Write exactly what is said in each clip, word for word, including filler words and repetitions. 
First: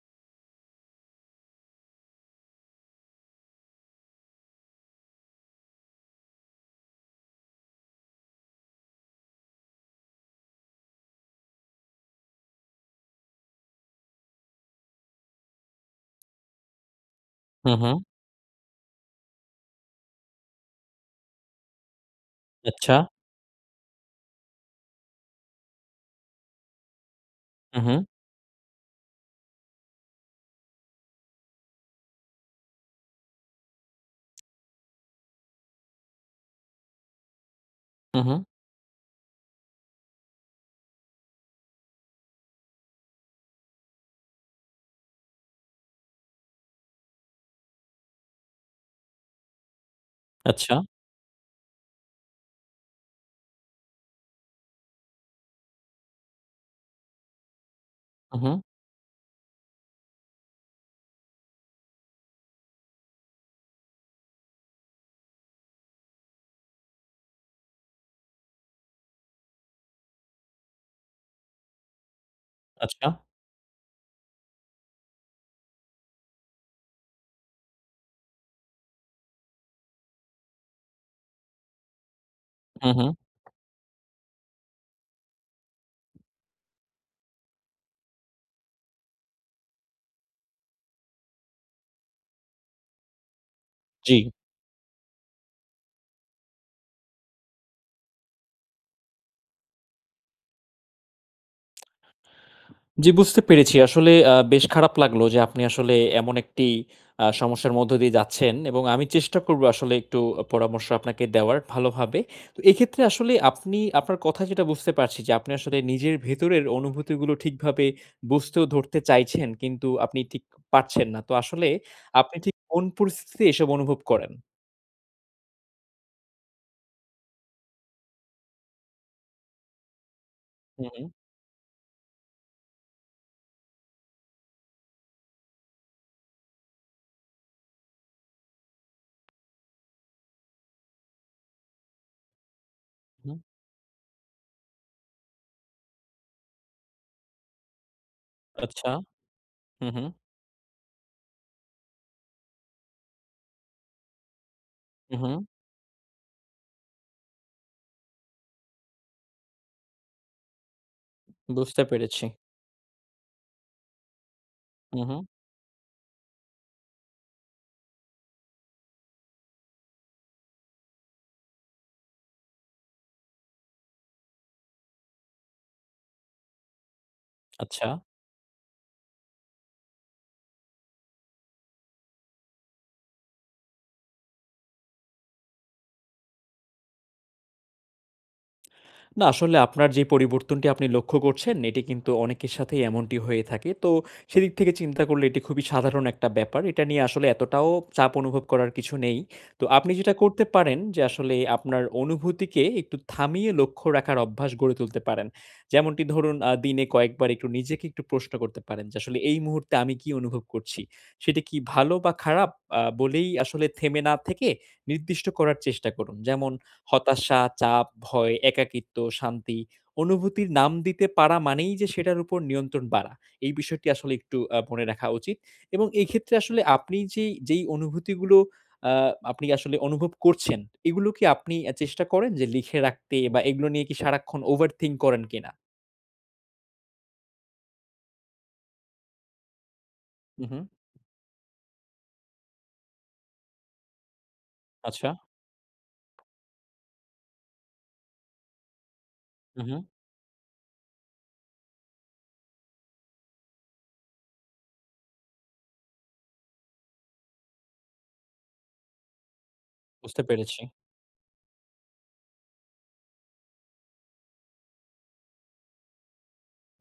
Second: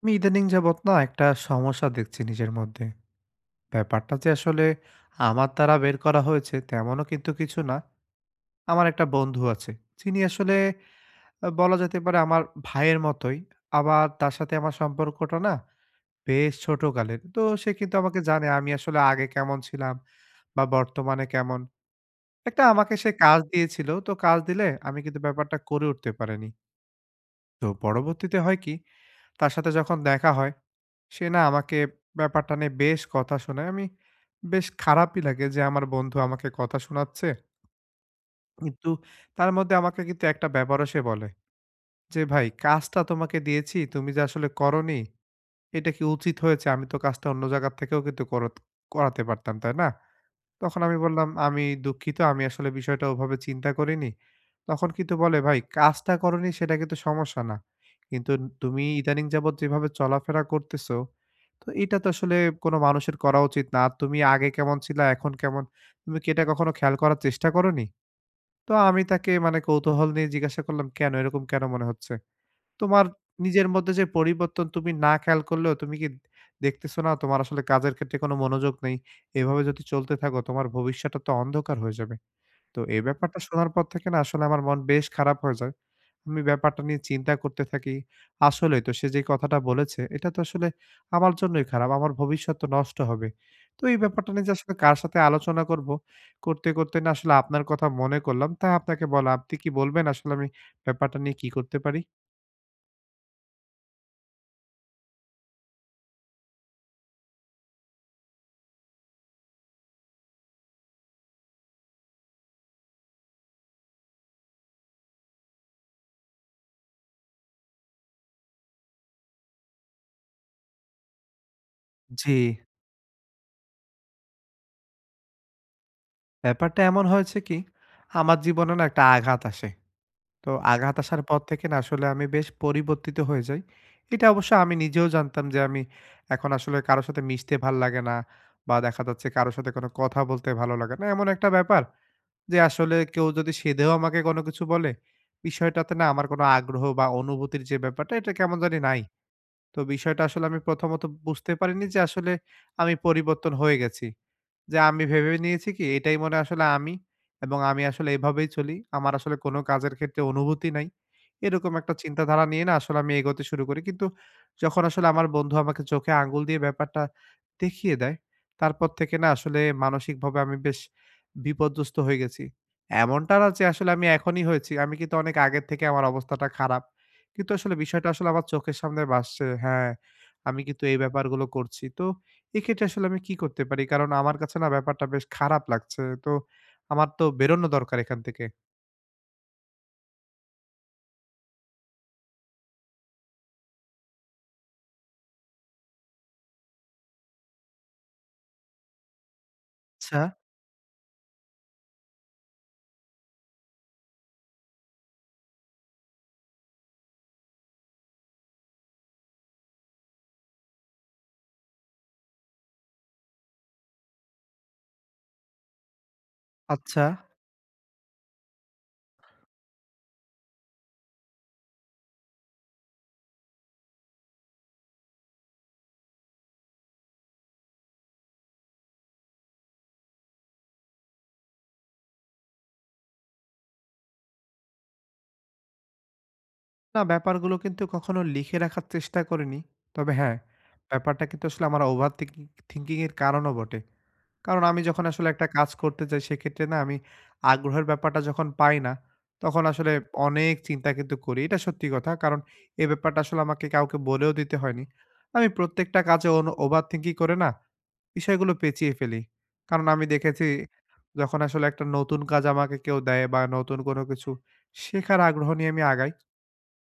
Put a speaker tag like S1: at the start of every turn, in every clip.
S1: আমি ইদানিং যাবৎ না একটা সমস্যা দেখছি নিজের মধ্যে। ব্যাপারটা যে আসলে আমার দ্বারা বের করা হয়েছে তেমনও কিন্তু কিছু না। আমার একটা বন্ধু আছে। যিনি আসলে আ বলা যেতে পারে আমার ভাইয়ের মতোই। আবার তার সাথে আমার সম্পর্কটা না বেশ ছোটকালের। তো সে
S2: হুম,
S1: কিন্তু
S2: হুম।
S1: আমাকে জানে আমি আসলে আগে কেমন ছিলাম বা বর্তমানে কেমন। একটা আমাকে
S2: আচ্ছা।
S1: সে কাজ দিয়েছিল। তো কাজ দিলে আমি কিন্তু ব্যাপারটা করে উঠতে পারিনি। তো
S2: হুম, হুম,
S1: পরবর্তীতে হয় কি তার সাথে যখন দেখা হয় সে না আমাকে ব্যাপারটা নিয়ে বেশ কথা শোনায়। আমি বেশ খারাপই লাগে যে আমার বন্ধু আমাকে কথা শোনাচ্ছে।
S2: হুম, হুম।
S1: কিন্তু তার মধ্যে আমাকে কিন্তু একটা ব্যাপারও সে বলে যে, "ভাই কাজটা তোমাকে দিয়েছি, তুমি যে আসলে করোনি, এটা কি উচিত হয়েছে? আমি তো কাজটা অন্য জায়গার থেকেও কিন্তু করত করাতে পারতাম, তাই না?"
S2: আচ্ছা।
S1: তখন আমি বললাম, "আমি দুঃখিত। আমি আসলে বিষয়টা ওভাবে চিন্তা করিনি।" তখন কিন্তু বলে, "ভাই কাজটা করোনি সেটা কিন্তু সমস্যা না। কিন্তু
S2: হুম, হুম।
S1: তুমি ইদানিং যাবৎ যেভাবে চলাফেরা করতেছো, তো এটা তো আসলে কোনো মানুষের করা উচিত না। আর তুমি আগে কেমন ছিলা, এখন কেমন? তুমি কি এটা কখনো খেয়াল করার চেষ্টা করোনি?" তো আমি তাকে মানে কৌতূহল নিয়ে জিজ্ঞাসা করলাম, "কেন? এরকম কেন মনে হচ্ছে?" তোমার
S2: আচ্ছা।
S1: নিজের মধ্যে যে পরিবর্তন তুমি না খেয়াল করলেও তুমি কি দেখতেছো না তোমার আসলে কাজের ক্ষেত্রে কোনো মনোযোগ নেই। এভাবে যদি চলতে থাকো তোমার ভবিষ্যৎটা তো অন্ধকার হয়ে যাবে। তো
S2: হুম,
S1: এই
S2: হুম।
S1: ব্যাপারটা শোনার পর থেকে না আসলে আমার মন বেশ খারাপ হয়ে যায়। আমি ব্যাপারটা নিয়ে চিন্তা করতে থাকি। আসলেই তো সে যে কথাটা বলেছে এটা তো আসলে আমার জন্যই খারাপ। আমার ভবিষ্যৎ তো নষ্ট হবে। তো এই
S2: জি।
S1: ব্যাপারটা নিয়ে যে আসলে কার সাথে আলোচনা করব, করতে, করতে না আসলে আপনার কথা মনে করলাম। তাই আপনাকে বলা। আপনি কি বলবেন আসলে আমি ব্যাপারটা নিয়ে কি করতে পারি?
S2: জি, বুঝতে পেরেছি। আসলে আ বেশ খারাপ লাগলো যে আপনি আসলে এমন একটি আ সমস্যার মধ্য দিয়ে যাচ্ছেন এবং আমি চেষ্টা করব আসলে একটু পরামর্শ আপনাকে দেওয়ার ভালোভাবে। তো এক্ষেত্রে আসলে আপনি আপনার কথা যেটা বুঝতে পারছি যে আপনি আসলে নিজের ভেতরের অনুভূতিগুলো ঠিকভাবে বুঝতে ও ধরতে চাইছেন কিন্তু আপনি ঠিক পারছেন না। তো আসলে
S1: জি।
S2: আপনি ঠিক কোন পরিস্থিতিতে এসব অনুভব করেন?
S1: ব্যাপারটা এমন হয়েছে কি, আমার জীবনে না একটা আঘাত আসে। তো
S2: হুম,
S1: আঘাত
S2: হুম,
S1: আসার পর থেকে না আসলে আমি বেশ পরিবর্তিত হয়ে যাই। এটা অবশ্য আমি নিজেও জানতাম যে আমি এখন আসলে কারো সাথে মিশতে ভাল লাগে না বা দেখা যাচ্ছে কারো সাথে কোনো কথা বলতে ভালো লাগে না। এমন একটা ব্যাপার যে আসলে কেউ
S2: হুম।
S1: যদি সেধেও আমাকে কোনো কিছু বলে, বিষয়টাতে না আমার কোনো আগ্রহ বা অনুভূতির যে ব্যাপারটা এটা কেমন জানি
S2: আচ্ছা।
S1: নাই। তো
S2: হুম, হুম,
S1: বিষয়টা আসলে আমি প্রথমত বুঝতে পারিনি যে আসলে আমি পরিবর্তন হয়ে গেছি। যে আমি
S2: হুম,
S1: ভেবে
S2: হুম।
S1: নিয়েছি কি এটাই মনে হয় আসলে আমি এবং আমি আসলে এভাবেই চলি। আমার আসলে কোনো কাজের ক্ষেত্রে অনুভূতি নাই। এরকম
S2: বুঝতে
S1: একটা
S2: পেরেছি।
S1: চিন্তাধারা নিয়ে না আসলে আমি এগোতে শুরু করি। কিন্তু যখন
S2: হু,
S1: আসলে
S2: হু।
S1: আমার বন্ধু আমাকে চোখে আঙ্গুল দিয়ে ব্যাপারটা দেখিয়ে দেয়, তারপর থেকে না আসলে মানসিকভাবে আমি বেশ বিপর্যস্ত হয়ে গেছি। এমনটা না যে আসলে আমি এখনই হয়েছি। আমি কিন্তু অনেক আগের থেকে আমার অবস্থাটা খারাপ। কিন্তু আসলে
S2: আচ্ছা।
S1: বিষয়টা আসলে আমার চোখের সামনে ভাসছে। হ্যাঁ, আমি কিন্তু এই ব্যাপারগুলো করছি। তো এক্ষেত্রে আসলে আমি কি করতে পারি? কারণ আমার কাছে না ব্যাপারটা বেশ খারাপ লাগছে। তো আমার তো বেরোনো দরকার এখান থেকে।
S2: না আসলে আপনার যে পরিবর্তনটি আপনি লক্ষ্য করছেন এটি কিন্তু অনেকের সাথেই এমনটি হয়ে থাকে। তো সেদিক থেকে চিন্তা করলে এটি খুবই সাধারণ একটা ব্যাপার। এটা নিয়ে আসলে এতটাও চাপ অনুভব করার কিছু নেই। তো আপনি যেটা
S1: আচ্ছা,
S2: করতে পারেন যে আসলে আপনার অনুভূতিকে একটু থামিয়ে লক্ষ্য রাখার অভ্যাস গড়ে তুলতে পারেন। যেমনটি ধরুন আ দিনে কয়েকবার একটু নিজেকে একটু প্রশ্ন করতে পারেন যে আসলে এই মুহূর্তে আমি কি অনুভব করছি? সেটা কি ভালো বা খারাপ আ বলেই আসলে থেমে না থেকে নির্দিষ্ট করার চেষ্টা করুন। যেমন
S1: আচ্ছা।
S2: হতাশা, চাপ, ভয়, একাকিত্ব, শান্তি অনুভূতির নাম দিতে পারা মানেই যে সেটার উপর নিয়ন্ত্রণ বাড়া। এই বিষয়টি আসলে একটু আ মনে রাখা উচিত এবং এই ক্ষেত্রে আসলে আপনি যেই, যেই অনুভূতিগুলো আ আপনি আসলে অনুভব করছেন, এগুলো কি আপনি আ চেষ্টা করেন যে লিখে রাখতে বা এগুলো নিয়ে কি সারাক্ষণ ওভারথিংক করেন কিনা?
S1: না ব্যাপারগুলো কিন্তু কখনো লিখে রাখার চেষ্টা করিনি। তবে হ্যাঁ,
S2: হু, হু।
S1: ব্যাপারটা কিন্তু আসলে আমার ওভার থিংকিং থিংকিং এর কারণও বটে। কারণ আমি যখন
S2: আচ্ছা।
S1: আসলে একটা কাজ করতে যাই সেক্ষেত্রে না আমি আগ্রহের ব্যাপারটা যখন পাই না,
S2: হু,
S1: তখন
S2: হু।
S1: আসলে অনেক চিন্তা কিন্তু করি। এটা সত্যি কথা। কারণ এই ব্যাপারটা আসলে আমাকে কাউকে বলেও দিতে হয়নি। আমি প্রত্যেকটা কাজে অনু ওভারথিংকিং করে না বিষয়গুলো পেঁচিয়ে ফেলি। কারণ আমি
S2: বুঝতে
S1: দেখেছি
S2: পেরেছি।
S1: যখন আসলে একটা নতুন কাজ আমাকে কেউ দেয় বা নতুন কোনো কিছু শেখার আগ্রহ নিয়ে আমি আগাই,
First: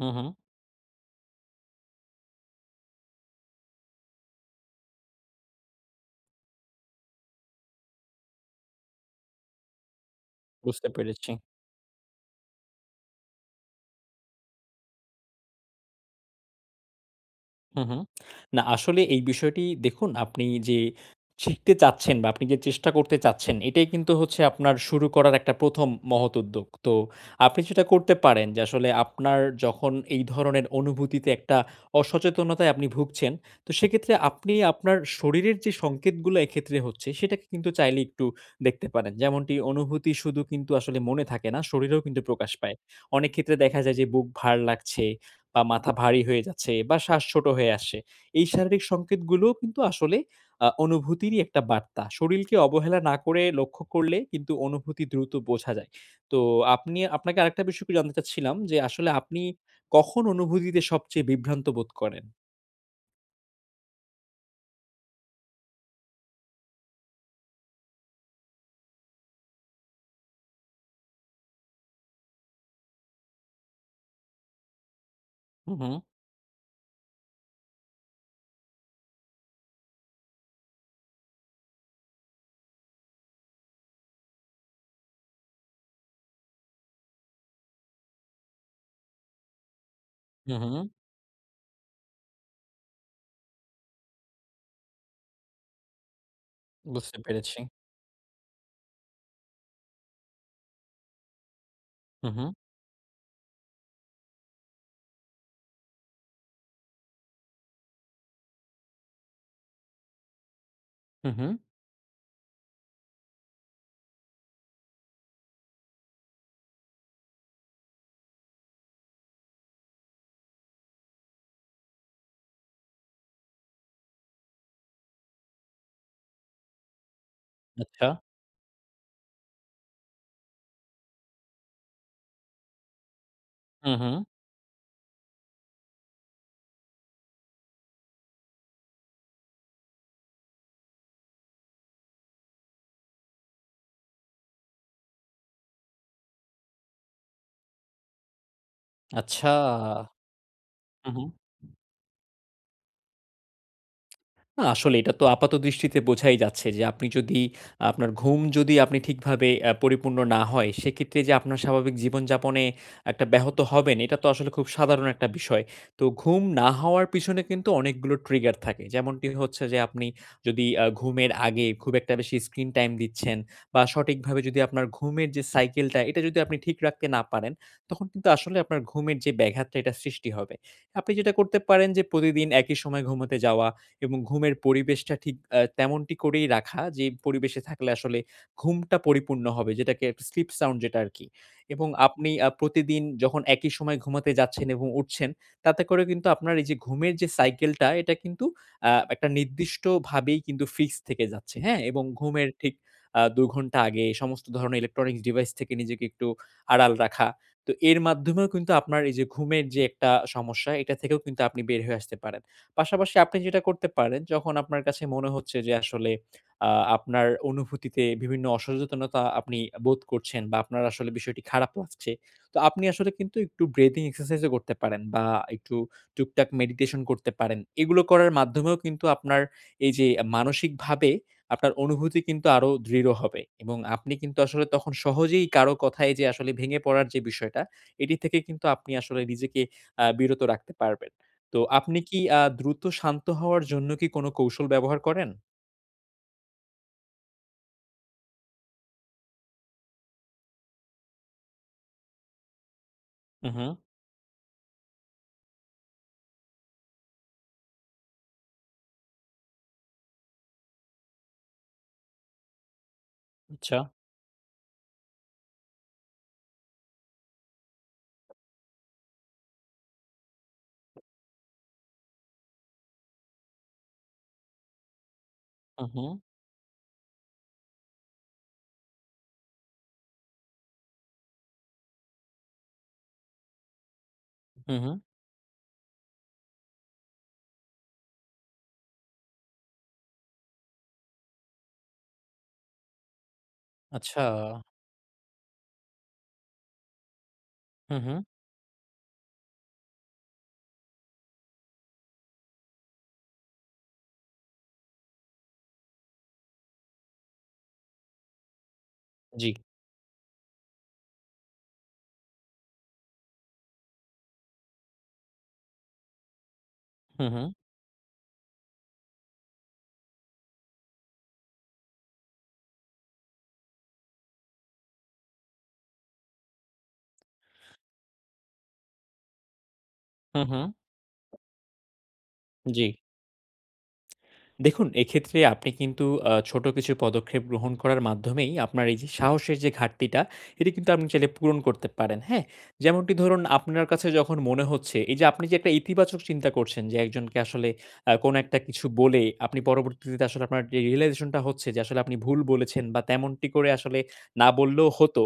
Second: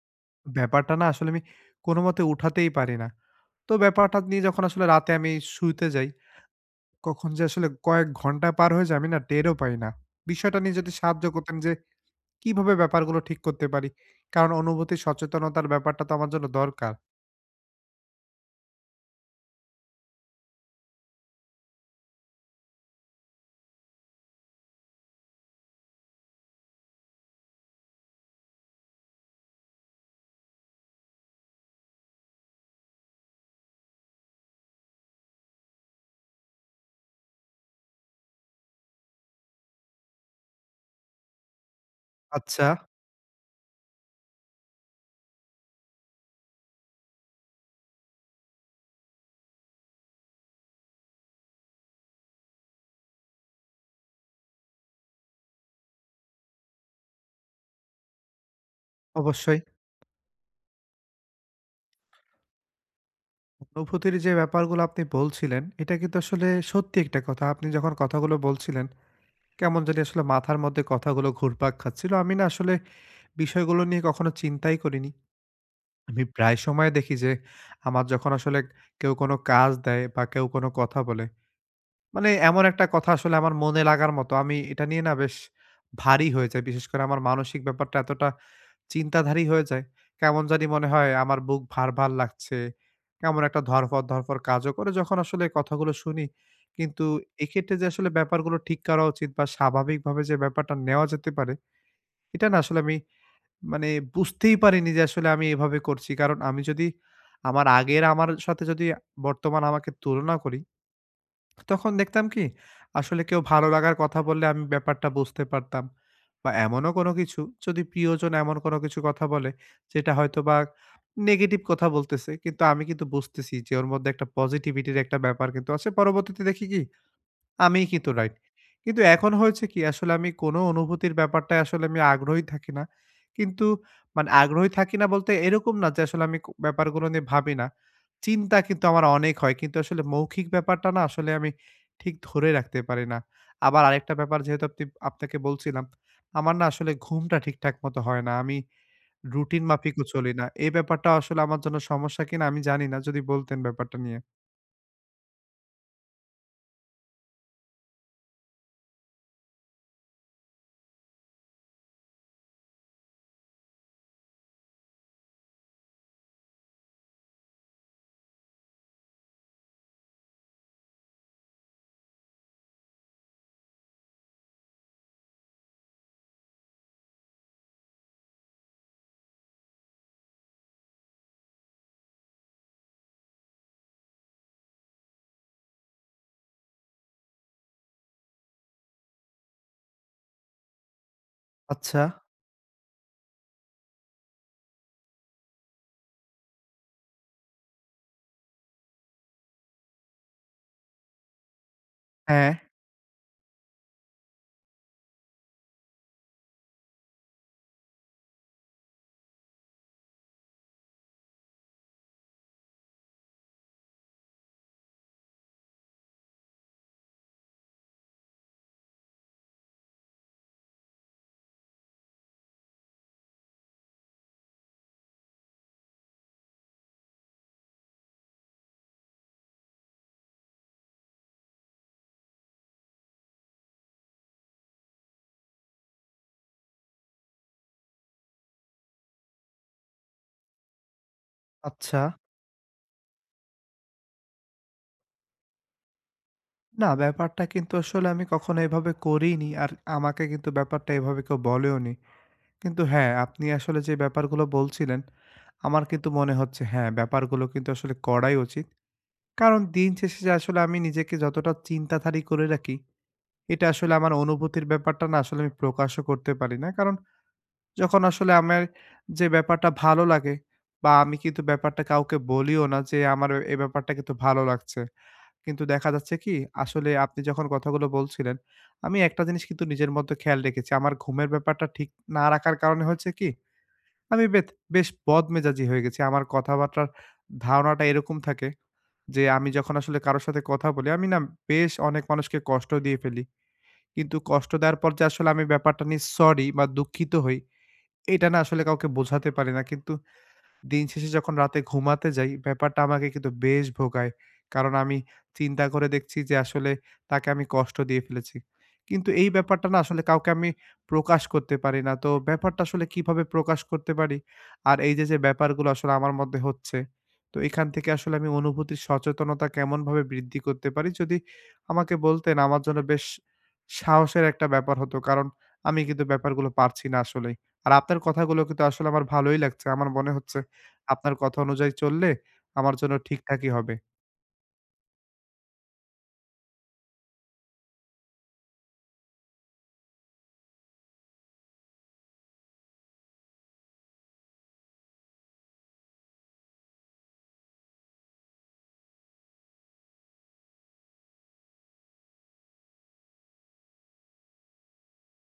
S2: হু, হু।
S1: ব্যাপারটা না আসলে আমি কোনোমতে উঠাতেই পারি না। তো ব্যাপারটা নিয়ে যখন আসলে রাতে আমি শুইতে যাই কখন যে আসলে কয়েক ঘন্টা পার হয়ে যায় আমি না টেরও পাই না। বিষয়টা নিয়ে
S2: বুঝতে
S1: যদি সাহায্য
S2: পেরেছি।
S1: করতেন যে কিভাবে ব্যাপারগুলো ঠিক করতে পারি? কারণ অনুভূতি সচেতনতার ব্যাপারটা তো আমার জন্য দরকার।
S2: হুম, হুম। না আসলে এই বিষয়টি দেখুন আপনি যে শিখতে চাচ্ছেন বা আপনি যে চেষ্টা করতে চাচ্ছেন এটাই কিন্তু হচ্ছে আপনার শুরু করার একটা প্রথম মহৎ উদ্যোগ। তো আপনি যেটা করতে পারেন যে আসলে আপনার যখন এই ধরনের অনুভূতিতে একটা অসচেতনতায় আপনি ভুগছেন, তো সেক্ষেত্রে আপনি আপনার শরীরের যে সংকেতগুলো এক্ষেত্রে হচ্ছে সেটাকে কিন্তু চাইলে একটু দেখতে পারেন। যেমনটি অনুভূতি শুধু কিন্তু আসলে মনে থাকে না, শরীরেও কিন্তু প্রকাশ
S1: আচ্ছা।
S2: পায়। অনেক ক্ষেত্রে দেখা যায় যে বুক ভার লাগছে বা মাথা ভারী হয়ে যাচ্ছে বা শ্বাস ছোট হয়ে আসছে। এই শারীরিক সংকেতগুলোও কিন্তু আসলে আ অনুভূতিরই একটা বার্তা। শরীরকে অবহেলা না করে লক্ষ্য করলে কিন্তু অনুভূতি দ্রুত বোঝা যায়। তো আপনি আপনাকে আরেকটা বিষয় একটু জানতে চাচ্ছিলাম যে আসলে আপনি
S1: অবশ্যই।
S2: কখন অনুভূতিতে সবচেয়ে বিভ্রান্ত বোধ করেন?
S1: অনুভূতির যে ব্যাপারগুলো আপনি বলছিলেন, এটা কিন্তু আসলে সত্যি একটা কথা। আপনি যখন কথাগুলো বলছিলেন, কেমন জানি আসলে মাথার মধ্যে কথাগুলো ঘুরপাক খাচ্ছিল। আমি না আসলে বিষয়গুলো নিয়ে কখনো চিন্তাই করিনি।
S2: হু, হু,
S1: আমি প্রায় সময় দেখি যে আমার যখন আসলে কেউ কোনো কাজ দেয় বা কেউ কোনো কথা বলে মানে এমন একটা কথা আসলে আমার মনে লাগার মতো। আমি এটা নিয়ে না বেশ ভারী হয়ে যাই। বিশেষ করে আমার মানসিক ব্যাপারটা এতটা চিন্তাধারী হয়ে যায়। কেমন
S2: হু,
S1: জানি
S2: হু,
S1: মনে হয় আমার বুক ভার, ভার লাগছে। কেমন একটা ধরফর, ধরফর কাজও করে যখন আসলে কথাগুলো শুনি। কিন্তু
S2: বুঝতে পেরেছি।
S1: এক্ষেত্রে যে আসলে ব্যাপারগুলো ঠিক করা উচিত বা স্বাভাবিকভাবে যে ব্যাপারটা নেওয়া যেতে পারে,
S2: হু, হু,
S1: এটা না আসলে আমি মানে বুঝতেই পারিনি যে আসলে আমি এভাবে করছি। কারণ আমি যদি আমার আগের আমার সাথে যদি বর্তমান আমাকে তুলনা করি,
S2: হু, হু,
S1: তখন দেখতাম কি আসলে কেউ ভালো লাগার কথা বললে আমি ব্যাপারটা বুঝতে পারতাম বা এমনও কোনো কিছু যদি প্রিয়জন এমন কোনো কিছু কথা বলে যেটা হয়তো বা নেগেটিভ কথা বলতেছে কিন্তু আমি কিন্তু বুঝতেছি যে ওর মধ্যে একটা পজিটিভিটির একটা ব্যাপার কিন্তু আছে পরবর্তীতে দেখি কি আমিই
S2: আচ্ছা,
S1: কিন্তু রাইট। কিন্তু এখন হয়েছে কি আসলে আমি কোনো অনুভূতির ব্যাপারটায় আসলে আমি আগ্রহী থাকি না। কিন্তু
S2: হু, হু,
S1: মানে আগ্রহী থাকি না বলতে এরকম না যে আসলে আমি ক ব্যাপারগুলো নিয়ে ভাবি না। চিন্তা কিন্তু আমার অনেক হয়। কিন্তু আসলে মৌখিক ব্যাপারটা না আসলে আমি ঠিক ধরে রাখতে পারি না। আবার আরেকটা ব্যাপার যেহেতু আপনি আপনাকে বলছিলাম, আমার না আসলে ঘুমটা ঠিকঠাক মতো হয় না। আমি
S2: আচ্ছা,
S1: রুটিন মাফিকও চলি না। এই ব্যাপারটা
S2: হু, হু।
S1: আসলে আমার জন্য সমস্যা কিনা আমি জানি না। যদি বলতেন ব্যাপারটা নিয়ে?
S2: না আসলে এটা তো আপাতদৃষ্টিতে বোঝাই যাচ্ছে যে আপনি যদি আপনার ঘুম যদি আপনি ঠিকভাবে আ পরিপূর্ণ না হয়, সেক্ষেত্রে যে আপনার স্বাভাবিক জীবনযাপনে একটা ব্যাহত হবেন, এটা তো আসলে খুব সাধারণ একটা বিষয়। তো ঘুম না হওয়ার পিছনে কিন্তু অনেকগুলো ট্রিগার থাকে। যেমনটি হচ্ছে যে আপনি যদি আ ঘুমের আগে খুব একটা বেশি স্ক্রিন টাইম দিচ্ছেন বা সঠিকভাবে যদি আপনার ঘুমের যে সাইকেলটা, এটা যদি আপনি ঠিক রাখতে না পারেন, তখন কিন্তু আসলে আপনার ঘুমের যে ব্যাঘাতটা এটা সৃষ্টি হবে। আপনি যেটা করতে পারেন যে প্রতিদিন একই সময়ে ঘুমোতে যাওয়া এবং ঘুমের পরিবেশটা ঠিক আ তেমনটি করেই রাখা যে পরিবেশে থাকলে আসলে ঘুমটা পরিপূর্ণ হবে যেটাকে একটা স্লিপ সাউন্ড যেটা আরকি। এবং
S1: আচ্ছা,
S2: আপনি আ প্রতিদিন যখন একই সময়ে ঘুমাতে যাচ্ছেন এবং উঠছেন তাতে করে কিন্তু আপনার এই যে ঘুমের যে সাইকেলটা এটা কিন্তু আ একটা নির্দিষ্টভাবেই কিন্তু ফিক্স থেকে যাচ্ছে, হ্যাঁ? এবং
S1: হ্যাঁ।
S2: ঘুমের ঠিক আ দুই ঘন্টা আগে সমস্ত ধরনের ইলেকট্রনিক্স ডিভাইস থেকে নিজেকে একটু আড়াল রাখা। তো এর মাধ্যমেও কিন্তু আপনার এই যে ঘুমের যে একটা সমস্যা এটা থেকেও কিন্তু আপনি বের হয়ে আসতে পারেন। পাশাপাশি আপনি যেটা করতে পারেন, যখন আপনার কাছে মনে হচ্ছে যে আসলে আ আপনার অনুভূতিতে বিভিন্ন অসচেতনতা আপনি বোধ করছেন বা আপনার আসলে বিষয়টি খারাপ লাগছে। তো আপনি আসলে কিন্তু একটু ব্রেদিং এক্সারসাইজ ও করতে পারেন বা একটু টুকটাক মেডিটেশন করতে পারেন। এগুলো করার মাধ্যমেও কিন্তু আপনার এই যে মানসিকভাবে আপনার অনুভূতি কিন্তু আরো দৃঢ় হবে এবং আপনি কিন্তু আসলে তখন সহজেই কারো কথায় যে আসলে ভেঙে পড়ার যে বিষয়টা, এটি থেকে কিন্তু আপনি আসলে নিজেকে আ বিরত রাখতে পারবেন। তো আপনি
S1: আচ্ছা।
S2: কি আ দ্রুত শান্ত হওয়ার জন্য কি কোনো কৌশল ব্যবহার করেন?
S1: না, ব্যাপারটা কিন্তু আসলে আমি কখনো এভাবে করিনি। আর আমাকে কিন্তু ব্যাপারটা এভাবে কেউ বলেওনি। কিন্তু হ্যাঁ, আপনি
S2: হু, হু।
S1: আসলে যে ব্যাপারগুলো বলছিলেন, আমার কিন্তু মনে হচ্ছে হ্যাঁ, ব্যাপারগুলো কিন্তু আসলে করাই উচিত। কারণ দিন শেষে যে আসলে আমি নিজেকে যতটা চিন্তাধারী করে রাখি, এটা
S2: আচ্ছা।
S1: আসলে আমার অনুভূতির ব্যাপারটা না আসলে আমি প্রকাশও করতে পারি না। কারণ যখন আসলে আমার যে ব্যাপারটা ভালো লাগে বা আমি কিন্তু ব্যাপারটা কাউকে বলিও না যে আমার এ ব্যাপারটা কিন্তু ভালো লাগছে। কিন্তু
S2: হু,
S1: দেখা
S2: হু।
S1: যাচ্ছে কি আসলে আপনি যখন কথাগুলো বলছিলেন, আমি একটা জিনিস কিন্তু নিজের মধ্যে খেয়াল রেখেছি। আমার ঘুমের ব্যাপারটা ঠিক না রাখার কারণে হয়েছে কি, আমি বেথ
S2: হু,
S1: বেশ
S2: হু।
S1: বদমেজাজি হয়ে গেছি। আমার কথাবার্তার ধারণাটা এরকম থাকে যে, আমি যখন আসলে কারো সাথে কথা বলি, আমি না বেশ অনেক মানুষকে কষ্ট দিয়ে ফেলি। কিন্তু
S2: আচ্ছা।
S1: কষ্ট দেওয়ার পর যে আসলে আমি ব্যাপারটা নিয়ে সরি বা দুঃখিত হই,
S2: হু, হু।
S1: এটা না আসলে কাউকে বোঝাতে পারি না। কিন্তু দিন শেষে যখন রাতে ঘুমাতে যাই, ব্যাপারটা আমাকে কিন্তু বেশ ভোগায়। কারণ আমি চিন্তা করে দেখছি যে আসলে তাকে আমি কষ্ট দিয়ে ফেলেছি। কিন্তু এই
S2: জি।
S1: ব্যাপারটা না আসলে কাউকে আমি প্রকাশ করতে পারি না। তো ব্যাপারটা আসলে কিভাবে প্রকাশ করতে পারি? আর এই যে, যে ব্যাপারগুলো আসলে আমার মধ্যে হচ্ছে,
S2: হু,
S1: তো
S2: হু।
S1: এখান থেকে আসলে আমি অনুভূতির সচেতনতা কেমনভাবে বৃদ্ধি করতে পারি? যদি আমাকে বলতেন আমার জন্য বেশ সাহসের একটা ব্যাপার হতো। কারণ আমি কিন্তু ব্যাপারগুলো পারছি না আসলেই। আর আপনার কথাগুলো কিন্তু আসলে আমার ভালোই লাগছে। আমার মনে হচ্ছে
S2: হু, হু।
S1: আপনার কথা অনুযায়ী চললে আমার
S2: জি।
S1: জন্য ঠিকঠাকই হবে।
S2: দেখুন, এক্ষেত্রে আপনি কিন্তু আ ছোট কিছু পদক্ষেপ গ্রহণ করার মাধ্যমেই আপনার এই যে সাহসের যে ঘাটতিটা, এটি কিন্তু আপনি চাইলে পূরণ করতে পারেন, হ্যাঁ? যেমনটি ধরুন আপনার কাছে যখন মনে হচ্ছে এই যে আপনি যে একটা ইতিবাচক চিন্তা করছেন যে একজনকে আসলে আ কোনো একটা কিছু বলে আপনি পরবর্তীতে আসলে আপনার যে realization টা হচ্ছে যে আসলে আপনি ভুল বলেছেন বা তেমনটি করে আসলে না বললেও হতো,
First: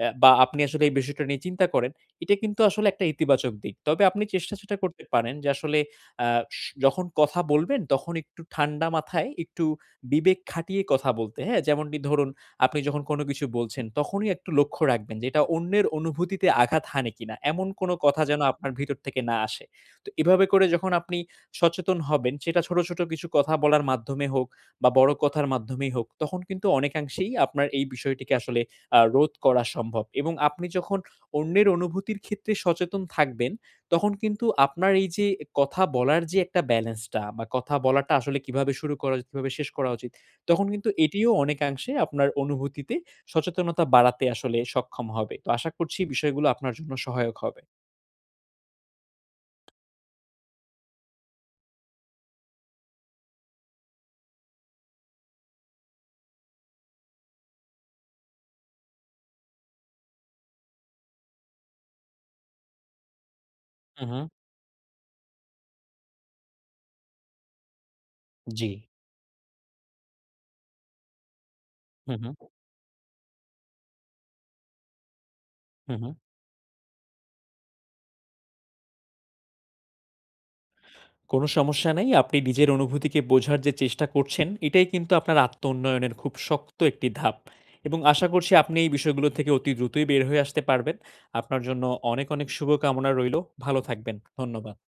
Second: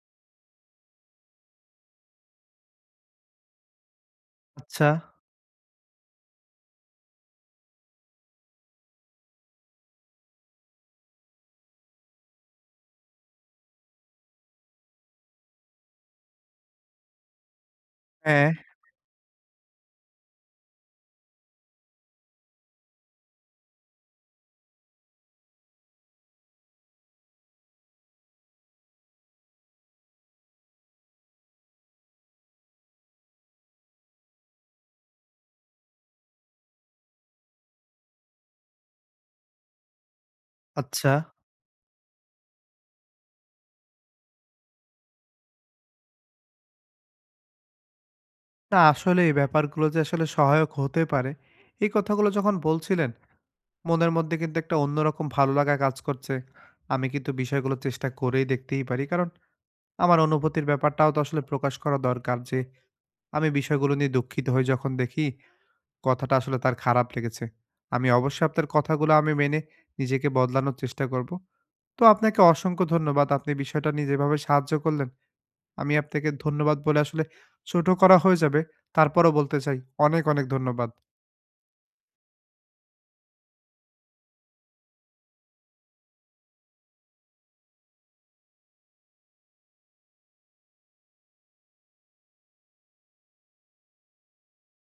S2: অ্যা বা আপনি আসলে এই বিষয়টা নিয়ে চিন্তা করেন, এটা কিন্তু আসলে একটা ইতিবাচক দিক। তবে আপনি চেষ্টা যেটা
S1: আচ্ছা,
S2: করতে পারেন যে আসলে আ স যখন কথা বলবেন তখন একটু ঠান্ডা মাথায় একটু বিবেক খাটিয়ে কথা বলতে, হ্যাঁ? যেমনটি ধরুন আপনি যখন কোনো কিছু বলছেন তখনই একটু লক্ষ্য রাখবেন যে এটা অন্যের অনুভূতিতে আঘাত হানে কিনা। এমন কোনো কথা যেন
S1: হ্যাঁ।
S2: আপনার ভিতর থেকে না আসে। তো এভাবে করে যখন আপনি সচেতন হবেন সেটা ছোট, ছোট কিছু কথা বলার মাধ্যমে হোক বা বড় কথার মাধ্যমেই হোক তখন কিন্তু অনেকাংশেই আপনার এই বিষয়টিকে আসলে আ রোধ করা সম্ভব এবং আপনি যখন অন্যের অনুভূতির ক্ষেত্রে সচেতন থাকবেন তখন কিন্তু আপনার এই যে কথা বলার যে একটা ব্যালেন্সটা বা কথা বলাটা আসলে কিভাবে শুরু করা উচিত, কিভাবে শেষ করা উচিত, তখন কিন্তু
S1: আচ্ছা।
S2: এটিও অনেকাংশে আপনার অনুভূতিতে সচেতনতা বাড়াতে আসলে সক্ষম হবে। তো আশা করছি বিষয়গুলো আপনার জন্য সহায়ক হবে।
S1: না আসলে এই ব্যাপারগুলো যে আসলে সহায়ক হতে পারে, এই কথাগুলো যখন বলছিলেন, মনের মধ্যে কিন্তু একটা অন্যরকম ভালো লাগা কাজ করছে। আমি কিন্তু বিষয়গুলো চেষ্টা করেই দেখতেই পারি। কারণ আমার অনুভূতির ব্যাপারটাও তো আসলে প্রকাশ করা দরকার যে, আমি বিষয়গুলো
S2: হুম,
S1: নিয়ে
S2: হুম।
S1: দুঃখিত হই যখন দেখি কথাটা আসলে তার খারাপ লেগেছে। আমি অবশ্যই আপনার
S2: জি।
S1: কথাগুলো আমি মেনে নিজেকে বদলানোর চেষ্টা করব। তো
S2: হুম, হুম।
S1: আপনাকে অসংখ্য ধন্যবাদ। আপনি বিষয়টা নিয়ে যেভাবে সাহায্য করলেন আমি
S2: হুম, হুম।
S1: আপনাকে ধন্যবাদ বলে আসলে ছোট করা হয়ে যাবে। তারপরও বলতে চাই অনেক, অনেক ধন্যবাদ।
S2: কোনো সমস্যা নাই। আপনি নিজের অনুভূতিকে বোঝার যে চেষ্টা করছেন, এটাই কিন্তু আপনার আত্মউন্নয়নের খুব শক্ত একটি ধাপ। এবং আশা করছি আপনি এই বিষয়গুলো থেকে অতি দ্রুতই বের হয়ে আসতে পারবেন। আপনার জন্য অনেক, অনেক শুভকামনা রইলো। ভালো থাকবেন। ধন্যবাদ।